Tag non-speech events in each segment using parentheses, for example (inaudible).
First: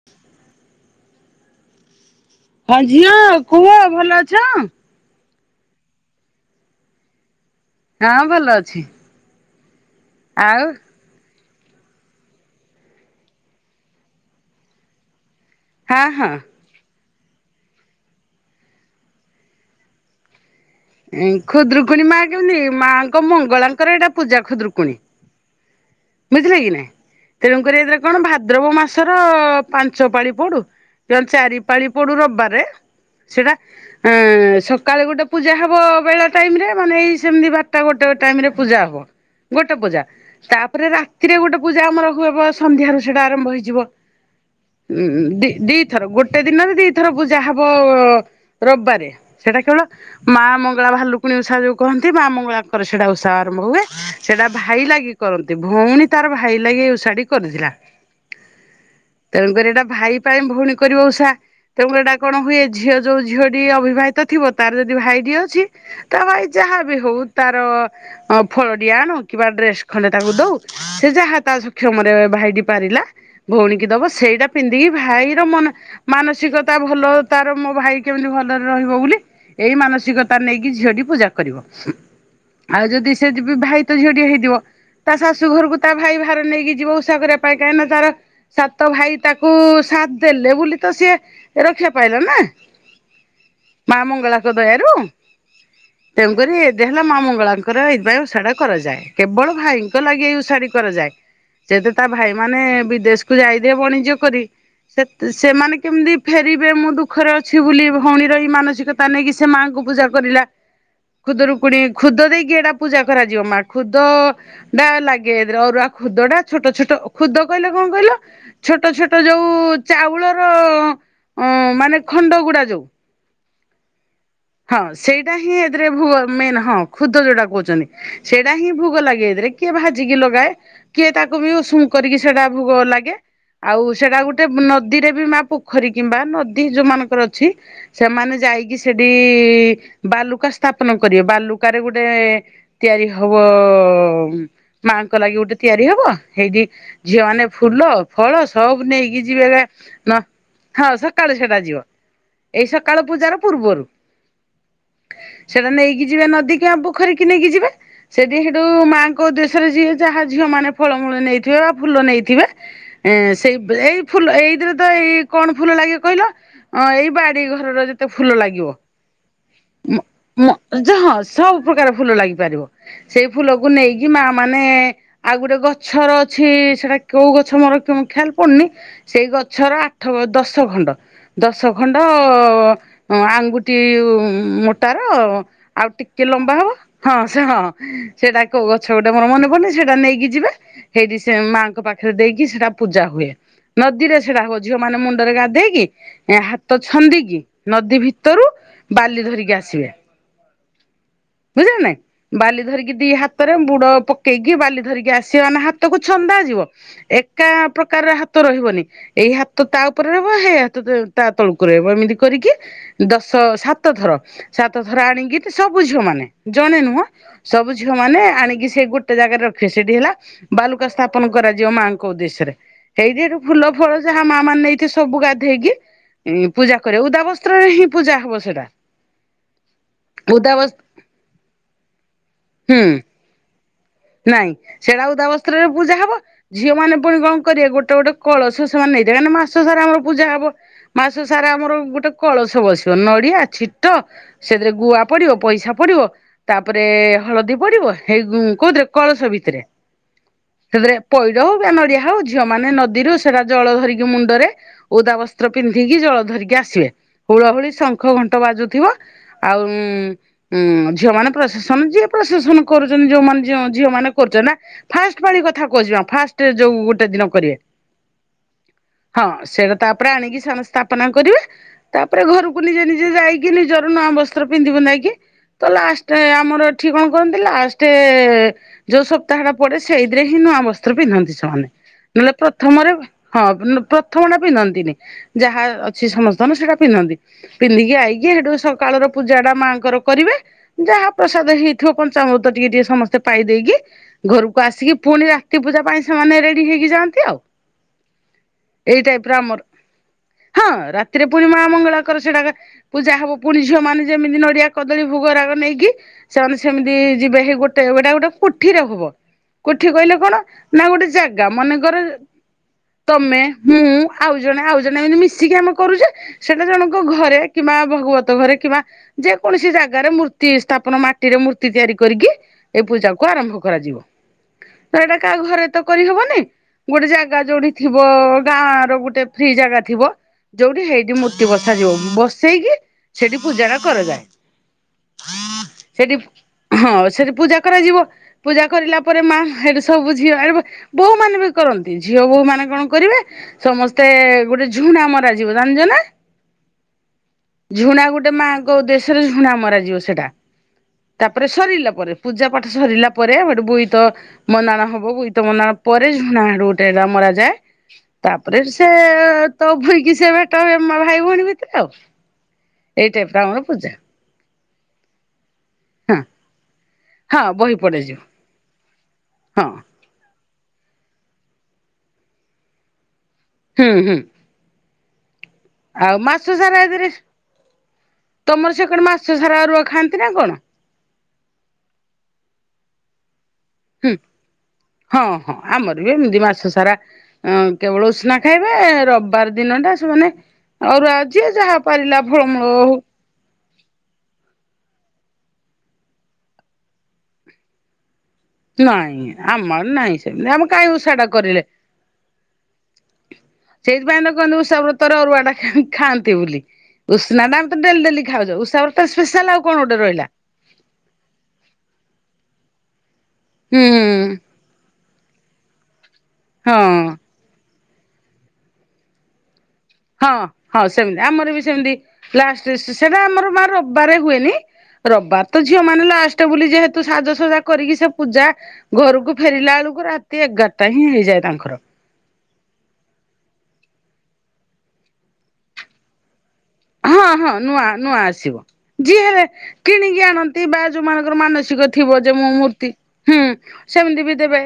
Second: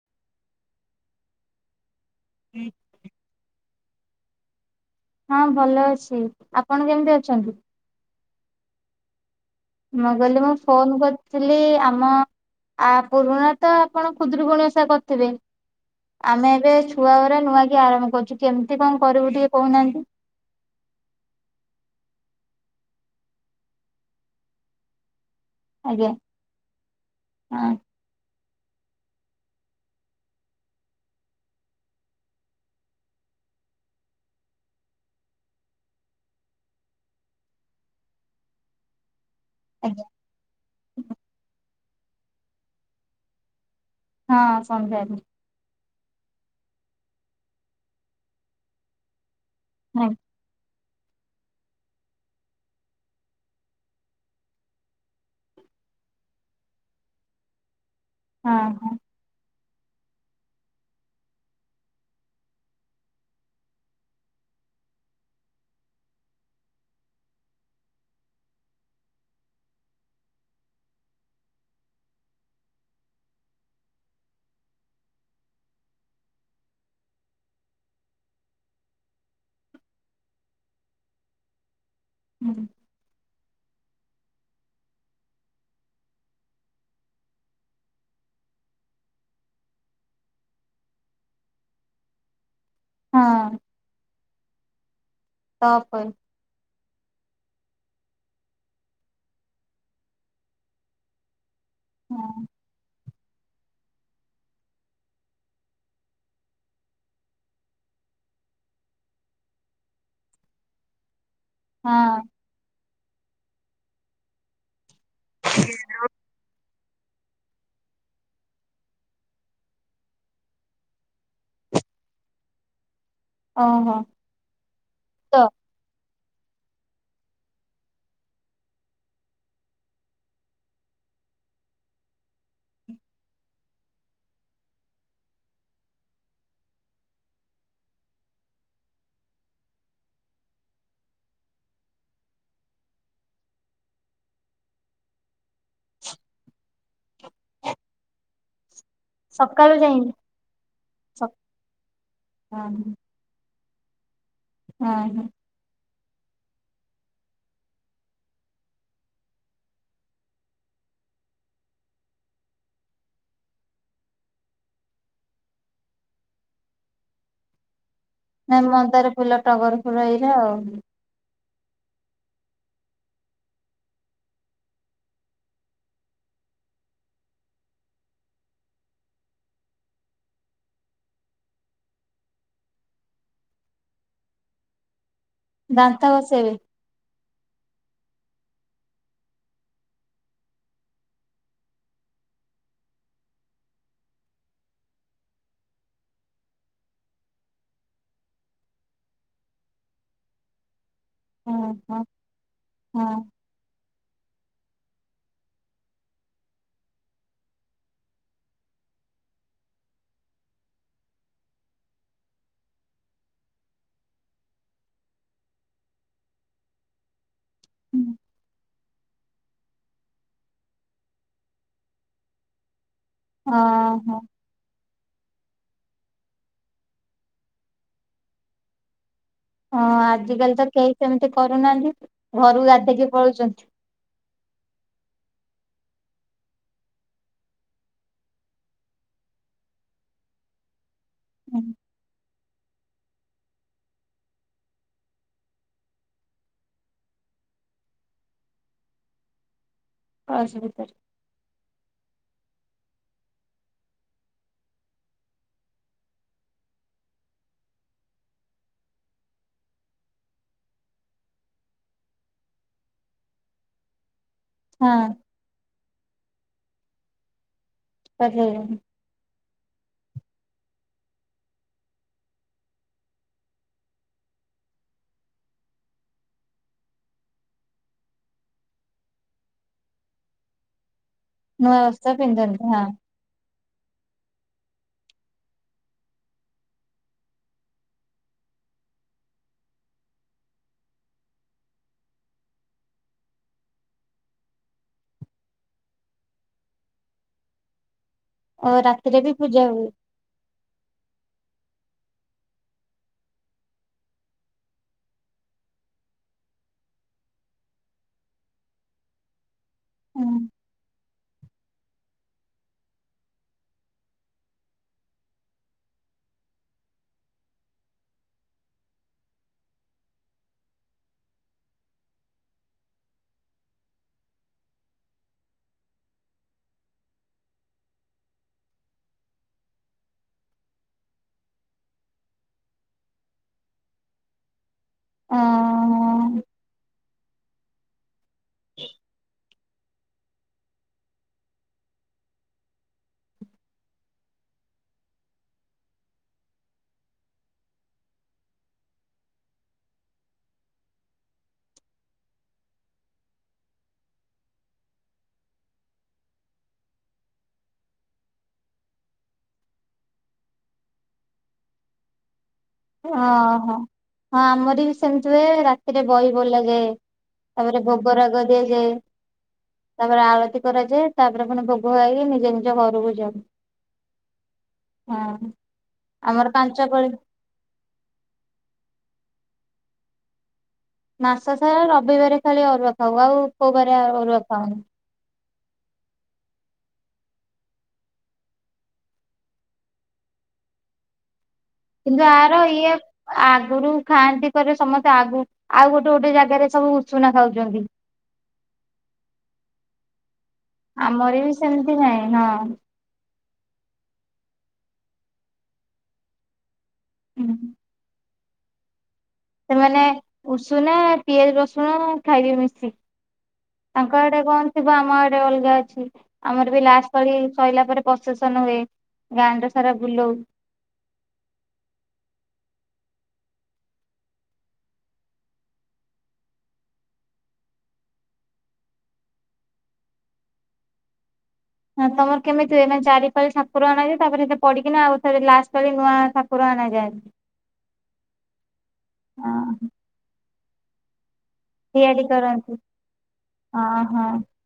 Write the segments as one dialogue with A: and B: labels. A: (inaudible) ହଁ ଝିଅ କୁହ ଭଲ ଅଛ?
B: ହଁ ଭଲ ଅଛି, ଆପଣ କେମିତି ଅଛନ୍ତି?
A: ହଁ ଭଲ ଅଛି।
B: (unintelligible)
A: ଆଉ
B: ଫୋନ କର ଚ ଆମ ଆ ପୁରୁଣା ତ ଆପଣ ଖୁଦରୁକୁୁଣୀଓଷା କରିଥିବେ।
A: ହଁ ହଁ
B: ଆମେ ଏବେ ଛୁଆଗୁରା ନୂଆ କି ଆରମ୍ଭ କରୁଛୁ କେମିତି କଣ କରିବୁ ଟିକେ କହୁନାହାନ୍ତି।
A: ଖୁଦୁକୁଣୀ ମା କେମତି ମାଙ୍କ ମଙ୍ଗଳାଙ୍କର ଏଇଟା ପୂଜା ଖୁଦୁରୁକୁଣୀ।
B: ଆଜ୍ଞା
A: ବୁଝଲେ କି ନାଇ ତେଣୁ
B: ହଁ
A: କରି କଣ ଭାଦ୍ରବ ମାସର ପାଞ୍ଚ ପାଳି ପଡୁ ଯଣ ଚାରି ପାଳି ପଡୁ ରବିବାରରେ ସେଇଟା ଅ ସକାଳେ ଗୋଟେ ପୂଜା ହବ। ହ ବେଳା ଟାଇମ ରେ ମାନେ ଏଇ ସେମତି ବାରଟା ଗୋଟେ ଟାଇମ ରେ ପୂଜା ହବ ଗୋଟେ ପରେ
B: ଆଜ୍ଞା
A: ତାପରେ ରାତିରେ ଗୋଟେ ପୂଜା ଆମର ହୁଏବ ସନ୍ଧ୍ୟାରୁ ସେଇଟା ଆରମ୍ଭ ହେଇଯିବ।
B: ହଁ
A: ହୁଁ
B: ସନ୍ଧ୍ୟାରେ
A: ଦେଇ ଦେଇ ଗୋଟେ ଦିନରେ ଦିଥର ପୂଜା ହବ ରବିବାରେ ସେଇଟା କେବଳ
B: ହଁ
A: ମା ମଙ୍ଗଳା ଭାଲୁକୁଣି ଉଷା ଯୋଉ କହନ୍ତି ମା ମଙ୍ଗଳାଙ୍କର ସେଇଟା ଉଷା ଆରମ୍ଭ ହୁଏ ସେଇଟା ଭାଇ ଲାଗି କରନ୍ତି ଭଉଣୀ ତାର ଭାଇ ଲାଗି ଓଷାଢୀ କରିଥିଲା।
B: ହଁ ହଁ।
A: ତେଣୁକରି ଏଇଟା ଭାଇ ପାଇଁ ଭଉଣୀ କରିବ ଉଷା। ତେଣୁ ଏଇଟା କଣ ହୁଏ ଝିଅ ଯୋଉ ଝିଅଟି ଅବିବାହିତ ଥିବ ତାର ଯଦି ଭାଇଟିଏ ଅଛି। ତା ଭାଇ ଯାହା ବି ହଉ ତାର ଫଳଡିଆଣ କିବା ଡ୍ରେସ ଖଣ୍ଡେ ତାକୁ ଦଉ ସେ ଯାହା ତା ସକ୍ଷମରେ ଭାଇଟି ପାରିଲା ଭଉଣୀ କି ଦବ ସେଇଟା ପିନ୍ଧିକି ଭାଇର ମନ ମାନସିକତା ଭଲ ତାର ମୋ ଭାଇ କେମିତି ଭଲରେ ରହିବ ବୋଲି ଏଇ ମାନସିକତା ନେଇକି ଝିଅଟି ପୂଜା କରିବ
B: ହଁ
A: ଆଉ ଯଦି ସେ ବି ଭାଇ ତ ଝିଅ ଟିଏ ହେଇଥିବ। ତା ଶାଶୁ ଘରକୁ ତା ଭାଇ ବାହାର ନେଇକି ଯିବ ଉଷା କରିବା ପାଇଁ କାହିଁକି ନା ତାର ସାତ ଭାଇ ତାକୁ ସାଥ ଦେଲେ ବୋଲି ତ ସିଏ ରକ୍ଷା ପାଇଲା ନା।
B: ହଁ।
A: ମା ମଙ୍ଗଳା ଙ୍କ ଦୟାରୁ
B: (unintelligible)
A: ତେଣୁକରି ଏଟ ହେଲା ମା ମଙ୍ଗଳାଙ୍କର ଏଇଥିପାଇଁ ଓଷାଢା କରାଯାଏ କେବଳ ଭାଇଙ୍କ ଲାଗି ଏଇ ଓଷା କରାଯାଏ।
B: (inaudible)
A: ସେତ ତା ଭାଇ
B: ହଁ
A: ମାନେ ବିଦେଶ କୁ ଯାଇଦିଏ ବଣିଜ୍ୟ କରି ସେ ସେମାନେ କେମିତି ଫେରିବେ ମୁଁ ଦୁଃଖରେ ଅଛି ବୋଲି ଭଉଣୀର ମାନସିକତା ନେଇକି ସେ ମାଆଙ୍କୁ ପୂଜା କରିଲା ଖୁଦରୁ କୁଣି
B: ହଁ
A: ଖୁଦ ଦେଇକି ଏଟା ପୂଜା କରାଯିବ ମା ଖୁଦ ଟା ଲାଗେ ଏରେ ଅରୁଆ ଖୁଦ ଟା ଛୋଟ ଛୋଟ। ଖୁଦ କହିଲେ କଣ କହିଲ? ଛୋଟ ଛୋଟ ଯୋଉ ଚାଉଳର ଅ ମାନେ ଖଣ୍ଡ ଗୁଡା ଯୋଉ।
B: ଅ ହଁ।
A: ହଁ। ସେଇଟା ହିଁ ଏଥିରେ ଭୁ ମେନ୍ ହଁ। ଖୁଦ ଯୋଉଟା କହୁଛନ୍ତି। ସେଇଟା ହିଁ ଭୁଗ ଲାଗେ ଏଥିରେ। କିଏ ଭାଜିକି ଲଗାଏ। କିଏ ତାକୁ ବି ଉଷୁମ କରିକି ସେଟା ଭୁଗ ଲାଗେ। ଆଉ ସେଟା ଗୋଟେ ନଦୀରେ ବି ମା ପୋଖରୀ କିମ୍ବା ନଦୀ ଯୋଉମାନଙ୍କର ଅଛି ସେମାନେ ଯାଇକି ସେଠି ବାଲୁକା ସ୍ଥାପନ କରିବେ। ବାଲୁକାରେ ଗୁଟେ ତିଆରି ହବ ମାଙ୍କ ଲାଗି ଗୋଟେ ତିଆରି ହବ। ହେଇଠି ଝିଅ ମାନେ ଫୁଲ ଫଳ ସବୁ ନେଇ
B: ସକାଳୁ ଯାଇଁ
A: (unintelligible) ହଁ ସକାଳୁ ସେଟା ଯିବ। ଏଇ ସକାଳୁ ପୂଜାର ପୂର୍ବରୁ।
B: ହଁ ହଁ।
A: ସେଇଟା ନେଇକି ଯିବେ ନଦୀ ଆଉ ପୋଖରୀ କିି ନେଇକି ଯିବେ। ସେଠି ସେଠୁ ମାଆଙ୍କ ଉଦ୍ଦେଶ୍ୟରେ ଯିଏ ଯାହା ଝିଅ ମାନେ ଫଳମୂଳ ନେଇଥିବେ ବା ଫୁଲ ନେଇଥିବେ ଏଁ ସେଇ ଏଇ ଫୁଲ ଏଇଥିରେ ତ ଏଇ କଣ ଫୁଲ ଲାଗେ କହିଲ? ଅଁ ଏଇ ବାଡି ଘରର ଯେତେ ଫୁଲ
B: ନାଇଁ
A: ଲାଗିବ।
B: ମନ୍ଦାର ଫୁଲ, ଟ
A: ମ ମ ଯ ହଁ ସବୁ ପ୍ରକାର ଫୁଲ ଲାଗି ପାରିବ। ସେଇ ଫୁଲକୁ ନେଇକି ମାଆ ମାନେ ଆଉ ଗୋଟେ ଗଛର ଅଛି ସେଟା କୋଉ ଗଛ ମୋର ଖିଆଲ ପଡ଼ୁନି ସେଇ ଗଛର ଆଠ ଦଶ ଖଣ୍ଡ, ଦଶ ଖଣ୍ଡ ଆଙ୍ଗୁଠି ଟି ମୋଟା ର ଆଉ
B: ଦାନ୍ତ
A: ଟିକେ
B: ଘଷେଇବେ
A: ଲମ୍ବା ହବ ହଁ ସେ ହଁ ସେଟା କୋଉ ଗଛ ଗୋଟେ ମୋର ମନେ ପଡ଼ୁନ ସେଇଟା ନେଇକି ଯିବେ। ହେଇଠି ସେ ମାଆଙ୍କ ପାଖରେ ଦେଇକି ସେଟା ପୂଜା ହୁଏ। ନଦୀରେ ସେଟା ହବ ଝିଅ ମାନେ ମୁଣ୍ଡରେ ଗାଧେଇକି ଏ ହାତ ଛନ୍ଦିକି ନଦୀ ଭି ଭିତରୁ ବାଲି ଧରିକି ଆସିବେ।
B: ହଁ
A: ବୁଝିଚ ନା ନାଇଁ?
B: ହଁ
A: ବାଲି ଧରିକି ଦି ହା ହାତରେ ବୁଡ଼ ପକେଇକି ବାଲି ଧରିକି ଆସିବେ ମାନେ ହାତକୁ ଛନ୍ଦା ଯିବ। ଏକା ପ୍ରକାରର ହାତ ରହିବନି। ଏଇ ହାତ ତା ଉପରେ ରହିବ। ହେଇ ହାତ ତା ତଳକୁ ରହିବ। ଏମିତି କରିକି ଦଶ ସାତ ଥର, ସାତ ଥର ଆଣିକି ସବୁ ଝିଅ ମାନେ ଜଣେ ନୁହଁ ସବୁ ଝିଅ
B: ହଁ।
A: ମାନେ ଆଣିକି ସେ ଗୋଟେ ଜାଗାରେ ରଖିବେ। ସେଇଠି ହେଲା ବାଲୁକା ସ୍ଥାପନ କରାଯିବ ମାଆଙ୍କ ଉଦ୍ଦେଶ୍ୟରେ। ହେଇଠି ସେଠୁ
B: ହଁ
A: ଫୁଲ ଫଳ
B: ହଁ
A: ଯାହା ମାଆ ମାନେ ନେଇଥିବେ ସବୁ ଗାଧେଇକି, ପୂଜା କରିବେ। ଓଦା ବସ୍ତ୍ରରେ ହିଁ ପୂଜା ହବ ସେଟା।
B: ହଁ। ଆଜିକାଲି ତ କେହି ସେମିତି କରୁନାହାନ୍ତି। ଘରୁ
A: ହୁଁ।
B: ଗାଧେଇକି ପଳଉଛନ୍ତି।
A: ନାଇଁ ସେଇଟା ଓଦା ବସ୍ତ୍ରରେ ପୂଜା ହବ। ଝିଅ ମାନେ ପୁଣି କଣ କରିବେ ଗୋଟେ ଗୋଟେ କଳସ ସେମାନେ ନେଇଥିବେ। କାହିଁକି ନା ମାସ ସାରା ଆମର ପୂଜା ହବ। ମାସ ସାରା ଆମର ଗୋଟେ କଳସ ବସିବ। ନଡ଼ିଆ ଛିଟ ସେଥିରେ ଗୁଆ ପଡ଼ିବ, ପଇସା ପଡ଼ିବ, ତାପରେ ହଳଦୀ ପଡ଼ିବ, ହେଇ କୋଉଥିରେ କଳସ ଭିତରେ।
B: କଳସ ଭିତରେ
A: ସେଥିରେ ପଇଡ଼ ହଉ ବା ନଡ଼ିଆ ହଉ, ଝିଅମାନେ ନଦୀରୁ ସେଟା ଜଳ ଧରିକି ମୁଣ୍ଡରେ ଓଦା ବସ୍ତ୍ର ପିନ୍ଧିକି ଜଳ ଧରିକି ଆସିବେ। ହୁଳହୁଳି, ଶଙ୍ଖ, ଘଣ୍ଟ ବାଜୁଥିବ ଆଉ ଉଁ ଝିଅ ମାନେ ପ୍ରସେସନ ଯିଏ ପ୍ରସେସନ କରୁଛନ୍ତି ଯୋଉମାନେ ଝିଅ ଝିଅ ମାନେ କରୁଛନ୍ତି ନା।
B: ହଁ
A: ଫାଷ୍ଟ ପାଳି କଥା କହୁଚି ମା ଫାଷ୍ଟ ଯୋଉ ଗୋଟେ ଦିନ କରିବେ।
B: (unintelligible)
A: ହଁ ସେଇଟା ତାପରେ ଆଣିକି ସେମାନେ ସ୍ଥାପନା କରିବେ ତାପରେ ଘରକୁ ନିଜେ ନିଜେ ଯାଇକି ନିଜର ନୂଆ ବସ୍ତ୍ର ପିନ୍ଧି ପୁନ୍ଧା କି ତ ଲାଷ୍ଟ ଆମର ଏଠି କଣ କରନ୍ତି ଲାଷ୍ଟ ଯୋଉ ସପ୍ତାହ ଟା ପଡ଼େ ସେଇଥିରେ ହିଁ ନୂଆ ବସ୍ତ୍ର ପିନ୍ଧନ୍ତି ସେମାନେ
B: ନୂଆ ବସ୍ତ୍ର
A: ନହେଲେ
B: ପିନ୍ଧନ୍ତି ହଁ।
A: ପ୍ରଥମରେ ହଁ ପ୍ରଥମ ଟା ପିନ୍ଧନ୍ତିନି ଯାହା ଅଛି ସମସ୍ତଙ୍କର ସେଇଟା ପିନ୍ଧନ୍ତି। ପିନ୍ଧିକି ଆଇକି ହେଠୁ ସକାଳର ପୂଜାଟା ମାଆଙ୍କର କରିବେ। ଯାହା ପ୍ରସାଦ ହେଇଥିବ ପଞ୍ଚାମୃତ ଟିକେ ଟିକେ ସମସ୍ତେ ପାଇ ଦେଇକି ଘରକୁ ଆସିକି ପୁଣି ରାତି ପୂଜା ପାଇଁ ସେମାନେ ରେଡ଼ି ହେଇକି ଯାଆନ୍ତି ଆଉ।
B: (inaudible)
A: ଏଇ
B: ରାତିରେ
A: ଟାଇପ୍
B: ବି
A: ର
B: ପୂଜା ହୁଏ
A: ଆମର ହଁ ରାତିରେ ପୁଣି ମା ମଙ୍ଗଳାଙ୍କ ର ସେଇଟାକା ପୂଜା ହବ ପୁଣି ଝିଅ ମାନେ ଯେମିତି ନଡ଼ିଆ କଦଳୀ ଭୋଗ ରାଗ ନେଇକି। ସେମାନେ ସେମିତି ଯିବେ ହେଇ ଗୋଟେ ଏଇଟା ଗୋ କୋଠିରେ ହବ କୋଠି କହିଲେ
B: ହୁଁ
A: କଣ ନା ଗୋଟେ ଜାଗା ମନେକର ତମେ, ମୁଁ, ଆଉ ଜଣେ, ଆଉ ଜଣେ ଏମିତି ମିଶିକି ଆମେ କରୁଚେ। ସେଇଟା ଜଣଙ୍କ ଘରେ କିମ୍ବା ଭାଗବତ ଘରେ କିମ୍ବା ଯେକୌଣସି ଜାଗାରେ ମୂର୍ତ୍ତି ସ୍ଥାପନ ମାଟିରେ ମୂର୍ତ୍ତି ତିଆରି କରିକି ଏଇ ପୂଜା କୁ ଆରମ୍ଭ କରାଯିବ ତ ଏଇଟା କାହା ଘରେ ତ କରି ହବନି। ଗୋଟେ ଜାଗା ଯୋଉଠି ଥିବ ଗାଁ ର ଗୋଟେ ଫ୍ରୀ ଜାଗା ଥିବ। ଯୋଉଠି ସେଇଠି ମୂର୍ତ୍ତି ବସାଯିବ ବସେଇକି ସେଇଠି ପୂଜା ଟା କରାଯାଏ। ସେଇଠି
B: ଅଁ
A: ହଁ ସେଇଠି ପୂଜା କରାଯିବ ପୂଜା କରିଲା ପରେ ମାଆ ହେଇଠୁ ସବୁ ଝିଅ ଆରେ ବୋହୁ ମାନେ ବି କରନ୍ତି ଝିଅ ବୋହୁ ମାନେ କଣ କରିବେ ସମସ୍ତେ ଗୋଟେ ଝୁଣା ମରାଜିବ। ଜାଣିଚ ନା? ଝୁଣା ଗୋଟେ ମାଙ୍କ ଉଦ୍ୟଶରେ ଝୁଣା ମରାଯିବ ସେଟା। ତାପରେ ସରିଲା ପରେ ପୂଜା ପାଠ ସରିଲା ପରେ ହେଇଟୁ ବୋଇତ ମନ୍ଦାଣ ହବ ବୋଇତ ମନ୍ଦାଣ ପରେ ଝୁଣା ଗୋଟେ ମରା ଯାଏ। ତାପରେ ସେ ତପୋଇକି ସେ ଭେଟ ହେବେ ଭାଇ ଭୋଉଣୀ ଭିତରେ ଆଉ।
B: (inaudible)
A: ଏଇ ଟାଇପ୍ ର
B: ଓହୋ
A: ଆମର
B: ହଁ
A: ପୂଜା
B: ଆମର ବି ସେମିତି ହୁଏ ରାତିରେ
A: ହଁ
B: ବହି ବୋଲା ଯାଏ।
A: ହଁ ବହି
B: ତାପରେ
A: ପଡେଯିବ
B: ଭୋଗ ରାଗ ଦିଆଯାଏ।
A: ହଁ
B: ତାପରେ ଆଳତି କରାଯାଏ ତାପରେ ପୁଣି ଭୋଗ ହୋଇକି ନିଜେ ନିଜ ଘରକୁ ଯାଉ।
A: ହୁଁ ହୁଁ।
B: ହଁ।
A: ଆଉ
B: ଆମର
A: ମାସ ସାରା
B: ପାଞ୍ଚ ପାଳି
A: ହେଥିରିସ୍ ତମର ସେ କଣ ମାସ ସାରା ଅରୁଆ ଖାଆନ୍ତି ନା କଣ?
B: ମାସ ସାରା ରବିବାର ଖାଲି ଅରୁଆ ଖାଉ ଆଉ କୋଉ ବାରେ
A: ହୁଁ
B: ଅରୁଆ ଖାଉନୁ।
A: ହଁ ହଁ ଆମର ବି ଏମିତି ମାସ ସାରା କେବଳ ଉଷ୍ନା ଖାଇବେ ରବିବାର ଦିନ ଟା ସେମାନେ ଅରୁଆ ଯିଏ ଯାହା ପାରିଲା
B: କିନ୍ତୁ ଆର
A: ଫଳମୂଳ
B: ଇଏ
A: ହଉ
B: ଆଗରୁ ଖାଆନ୍ତି କରି ସମସ୍ତେ ଆଗୁ ଆଉ ଗୋଟେ ଗୋଟେ ଜାଗାରେ ସବୁ ଉଷୁନା ଖାଉଚନ୍ତି।
A: ନାଇଁ ଆମର ନାହିଁ ସେମିତି ଆମ
B: ଆମର ବି ସେମିତି ନାହିଁ ହଁ।
A: ସେଇଥିପାଇଁ ତ କହନ୍ତି ଉଷାବ୍ରତରେ ଅରୁଆ ଟା ଖାଆନ୍ତି ବୋଲି। ଉଷନା ଟା ଆମେ ତ ଡେଲି ଖାଉଚେ ଉଷାବାରେ ତ ସ୍ପେଶାଲ ଆଉ। କଣ ଗୋଟେ
B: ସେମାନେ
A: ରହିଲା
B: ଉଷୁନା ପିଆଜ ରସୁଣ ଖାଇବେ ମିଶିକି।
A: ହୁଁ
B: ତାଙ୍କ ଆଡେ କଣ ଥିବ ଆମ ଆଡେ ଅଲଗା ଅଛି ଆମର ବି ଲାଷ୍ଟ
A: ହଁ
B: ପାଳି ସଇଲା ପରେ ପ୍ରସେସନ ହୁଏ ଗାଁଆଟା ସାରା
A: ହଁ
B: ବୁଲଉ।
A: ହଁ ସେମିତି ଆମର ବି ସେମତି ଲାଷ୍ଟ ସ ସ ସେଟା ଆମର ମା ରବିବାରେ ହୁଏନି। ରବିବାରେ ତ ଝିଅ ମାନେ ଲାଷ୍ଟ ବୋଲି ଯେହେତୁ ସାଜସଜା କରିକି ସେ ପୂଜା ଘରକୁ ଫେରିଲା ଆଳକୁ ରାତି ଏଗାରଟା ହିଁ ହେଇଯାଏ ତାଙ୍କର।
B: ହଁ ତମର କେମିତି ହୁଏ ମାନେ ଚାରି ପାଳି ଠାକୁର ଅଣା ହୁଏ ତାପରେ ସେ ପଡିକିନା ଆଉଥରେ ଲାଷ୍ଟ ପାଳି ନୂଆ ଠା
A: ହଁ ହଁ ନୂଆ ନୂଆ ଆସିବ ଯିଏ ହେଲେ
B: ହଁ
A: କିଣିକି ଆଣନ୍ତି ବା ଯୋଉମାନଙ୍କର ମାନସିକ ସିକ ଥିବ
B: ତିଆରି
A: ଯେ ମୁଁ
B: କରନ୍ତି
A: ମୂର୍ତ୍ତି ହୁଁ
B: ହଁ
A: ସେମିତି
B: ହଁ।
A: ବି ଦେବେ।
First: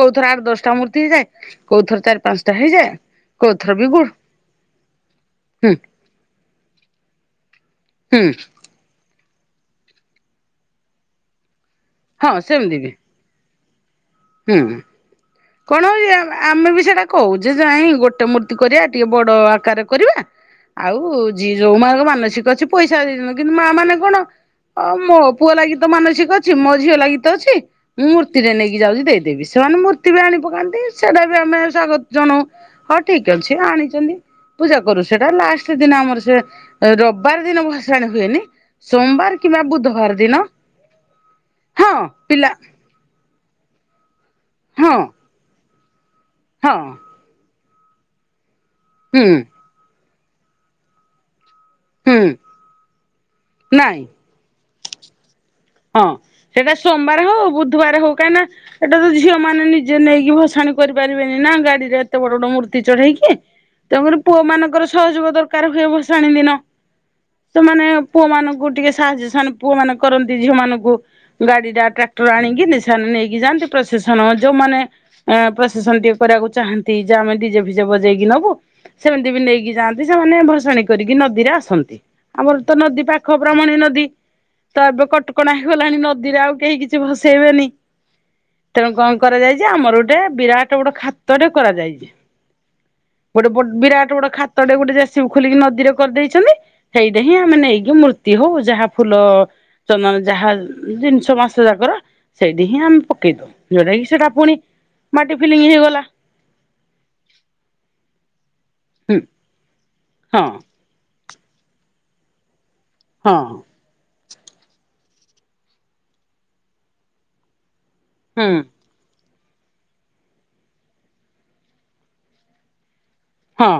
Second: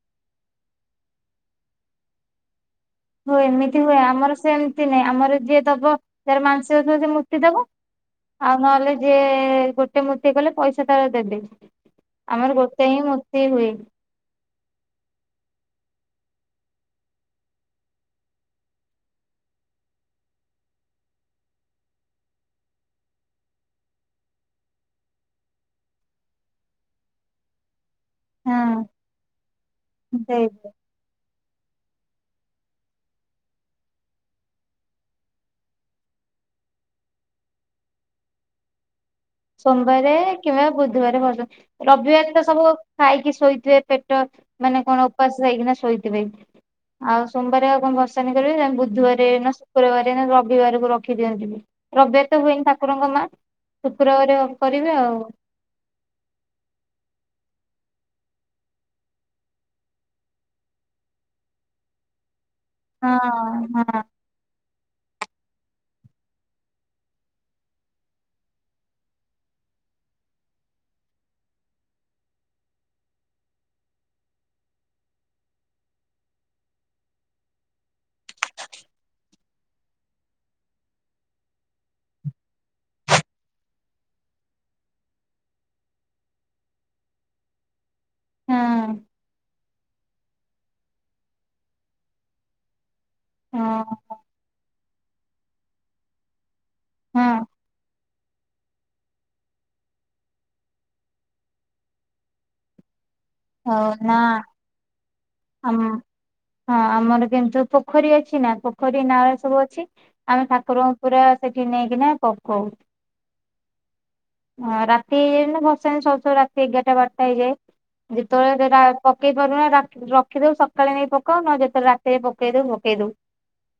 A: କୋଉଥର ଆଠ ଦଶଟା ମୂର୍ତ୍ତି ହେଇଯାଏ କୋଉଥର ଚାରି ପାଂସାଟା ହେଇଯାଏ।
B: ହୁଏ
A: କୋଉଥର
B: ଏମିତି
A: ବି
B: ହୁଏ
A: ଗୁ
B: ଆମର ସେମିତି ନାଇଁ ଆମର ଯିଏ
A: ହୁଁ
B: ଦବ ଯାର ମାଂଶିକ ଥିବ ସେ ମୂର୍ତି ଦବ
A: ହୁଁ।
B: ନହେଲେ ଯିଏ ଗୋଟେ ମୂର୍ତ୍ତି କଲେ ପଇସା ତାର ଦେବେ
A: ହଁ
B: ଆମର
A: ସେମିତି
B: ଗୋଟେ
A: ବି
B: ହିଁ ମୂର୍ ର୍ତ୍ତି ହୁଏ।
A: ହୁଁ। କଣ ଇଏ ଆମେ ବି ସେଟା କହୁଯେ ନାହି ଗୋଟେ ମୂର୍ତ୍ତି କରିବା ଟିକେ ବଡ ଆକାରରେ କରିବା ଆଉ ଜି ଯୋଉମାନଙ୍କ ମାନସିକ ଅଛି ପଇସା ଦେଇ (inaudible) କିନ୍ତୁ ମା ମାନେ କଣ ଅ ମୋ ପୁଅ ଲାଗୀ ତ ମାନସିକ ଅଛି ମୋ ଝିଅ ଲାଗୀ ତ ଅଛି। ମୁଁ ମୂର୍ତ୍ତିଟେ ନେଇକି
B: ହଁ
A: ଯାଉଛି ଦେଇଦେବି ସେମାନେ ମୂର୍ତ୍ତି ବି ଆଣି
B: ସେଇ
A: ପକାନ୍ତି ସେଟା ବି ଆମେ ସ୍ଵାଗତ ଜଣାଉ। ହ ଠିକ ଅଛି ଆଣିଚନ୍ତି। ପୂଜା କରୁ ସେଟା ଲାଷ୍ଟ ଦିନ ଆମର ସେ ଏ ରବିବାର ଦିନ ଭସାଣି ହୁଏନି। ସୋମ୍ୱାର
B: ସୋମବାରେ କିମ୍ବା ବୁଧବାରେ ଭସାଣି
A: ହଁ
B: ରବିବାରେ ତ
A: ପିଲା
B: ସବୁ ଖାଇକି ଶୋଇଥିବେ ପେଟ ମାନେ
A: ହଁ
B: କଣ ଉପାସ ହେଇକିଣା ଶୋଇଥିବେ।
A: ହଁ।
B: ଆଉ ସୋମବାର ଆଉ କଣ ଭସାଣି କରିବେ ବୁଧବାରେ
A: ହୁଁ
B: ନା ଶୁକ୍ରବାର ନା ରବିବାରକୁ ରଖି ଦିଅନ୍ତି ବି।
A: ହୁଁ
B: ରବିବାରେ ତ ହୁଏନି ଠାକୁରଙ୍କ ମା
A: ନାଇଁ।
B: କରିବେ ଆଉ କରିବେ ଆଉ।
A: ହଁ ସେଟା ସୋମବାରେ ହଉ ବୁଧବାରେ ହଉ କାହିଁ ନା ଏଟା ତ ଝିଅ ମାନେ ନିଜେ ନେଇକି ଭସାଣି କରିପାରିବେନି ନା ଗାଡିରେ ଏତେ ବଡ ବଡ ମୂର୍ତ୍ତି
B: ହଁ
A: ଚଢେଇକି
B: ହଁ
A: ତେଣୁ କରି ପୁଅ ମାନଙ୍କର ସହଯୋଗ ଦରକାର ହୁଏ ଭସାଣୀ ଦିନ। ସେମାନେ ପୁଅ ମାନଙ୍କୁ ଟିକେ ସାହାଯ୍ୟ ସାନ ପୁଅ ମାନେ କରନ୍ତି ଝିଅ ମାନଙ୍କୁ। ଗାଡି ଟା ଟ୍ରାକ୍ଟର ଆଣିକି ନିସା ନେଇକି ଯାଆନ୍ତି ପ୍ରଶେସନ ଯୋଉମାନେ ଏଁ ପ୍ରସେସନ ଟିକେ କରିବାକୁ ଚାହାନ୍ତି ଜେ ଆମେ ଡିଜେ ଭିଜେ ବଜେଇକି ନବୁ ସେମିତି ବି ନେଇକି ଯାଆନ୍ ନ୍ତି ସେମାନେ ଭସାଣୀ କରିକି ନଦୀରେ ଆସନ୍ତି ଆମର ତ ନଦୀ ପାଖ ବ୍ରାହ୍ମଣୀ ନଦୀ। ତ ଏବେ କଟକଣା ହେଇଗଲାଣି ନଦୀରେ ଆଉ କେହି କିଛି ଭସେଇବେନି
B: ହଁ
A: ତେଣୁ କଣ କରାଯାଇ ଚି ଆମର ଗୋଟେ ବିରାଟ ବଡ ଖାତ ଟେ କରାଯାଇଛି ଗୋଟେ ବ
B: ହଁ
A: ବିରାଟ ବଡ ଖା ତ ଟେ ଗୋଟେ ଜେସିବି ଖୋଲିକି ନଦୀରେ କରିଦେଇଛନ୍ତି ସେଇଟା
B: ହଁ।
A: ହିଁ ଆମେ ନେଇକି ମୃ ର୍ତୀ ହଉ ଯାହା ଫୁଲ ଚନ୍ଦନ ଯାହା ଜିନିଷ ମାସ ଯାକର ସେଇଠି ହିଁ ଆମେ ପକେଇ ଦଉ।
B: ହଉ
A: ଯୋଉଟା କିି
B: ନା
A: ସେଟା ପୁଣି ମାଟି ଫିଲିଙ୍ଗ
B: ଆମ
A: ହେଇଗଲା।
B: ହଁ ଆମର କିନ୍ତୁ ପୋଖରୀ ଅଛି ନା ପୋଖରୀ
A: ହୁଁ
B: ନାଳ ସବୁ ଅଛି
A: ହଁ
B: ଆମେ ଠାକୁର ପୁରା ସେଠି ନେଇକିନା ପକଉ।
A: ହଁ।
B: ହଁ ରାତି ହେନେ ଭସାଣୀ ସରୁ ସରୁ ରାତି ଏଗାରଟା ବାରଟା ହେଇଯାଏ। ଗୀତ
A: ହୁଁ
B: ଗାଇବାରେ ସେଇଟା ପକେଇ ପାରୁନ ରାଖ୍ ରଖ୍ ରଖିଦେଉ ସକାଳେ ନେଇ ପକାଉ ନ ଯେତେ ରାତିରେ ପକେଇ ଦେଉ ପକେଇ ଦେଉ।
A: ହଁ।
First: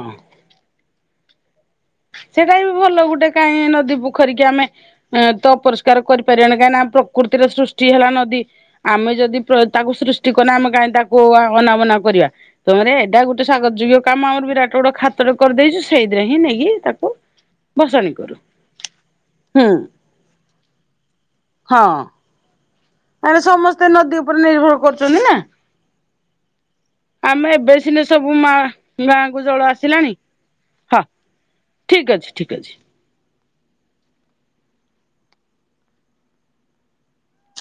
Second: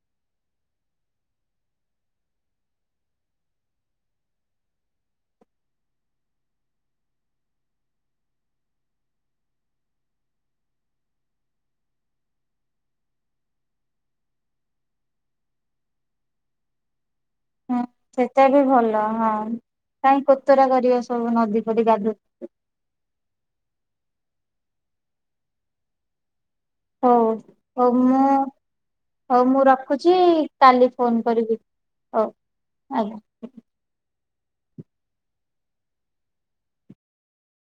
A: ସେଇଟା ବି ଭଲ ଗୋଟେ କାହିଁ ନଦୀ ପୋଖରି କି ଆମେ ଏ ତ ଅପରିଷ୍କାର କରିପାରିବନି କାହିଁକି ନା ପ୍ରକୃତିର ସୃଷ୍ଟି ହେଲା ନଦୀ। ଆମେ ଯଦି ପ୍ର ତାକୁ ସୃଷ୍ଟି କର ନା ଆମେ କାହିଁ ତାକୁ ଅନାବନା କରିବା। ତମରେ ଏ ଏଇଟା ଗୋଟେ ସ୍ଵାଗତ ଯୋଗ୍ୟ କାମ ଆମର ବିରାଟ ବଡ ଖାତର କରିଦେଇଛୁ ସେଇଥିରେ ହିଁ ନେଇକି ତାକ୍ ହଁ
B: ହଁ ସେଟା ବି ଭଲ ହଁ
A: ହୁଁ
B: କାହିଁ କୋତରା କରିବେ ସବୁ ନଦୀ
A: ହଁ
B: ପଦୀ ଗାଧୁ
A: ଆରେ ସମସ୍ତେ ନଦୀ ଉପରେ ନିର୍ଭର କରୁଛନ୍ତି ନା।
B: ହଉ
A: ଆମେ ଏବେ
B: ହଉ
A: ସିନା ସବୁ
B: ମୁଁ
A: ମା ଗାଁକୁ
B: ହଉ
A: ଜଳ
B: ମୁଁ ରଖୁଛି କାଲି ଫୋନ କରିବି।
A: ଠିକ୍
B: ହଉ
A: ଅଛି ଠିକ୍ ଅଛି।
B: ଆଜ୍ଞା।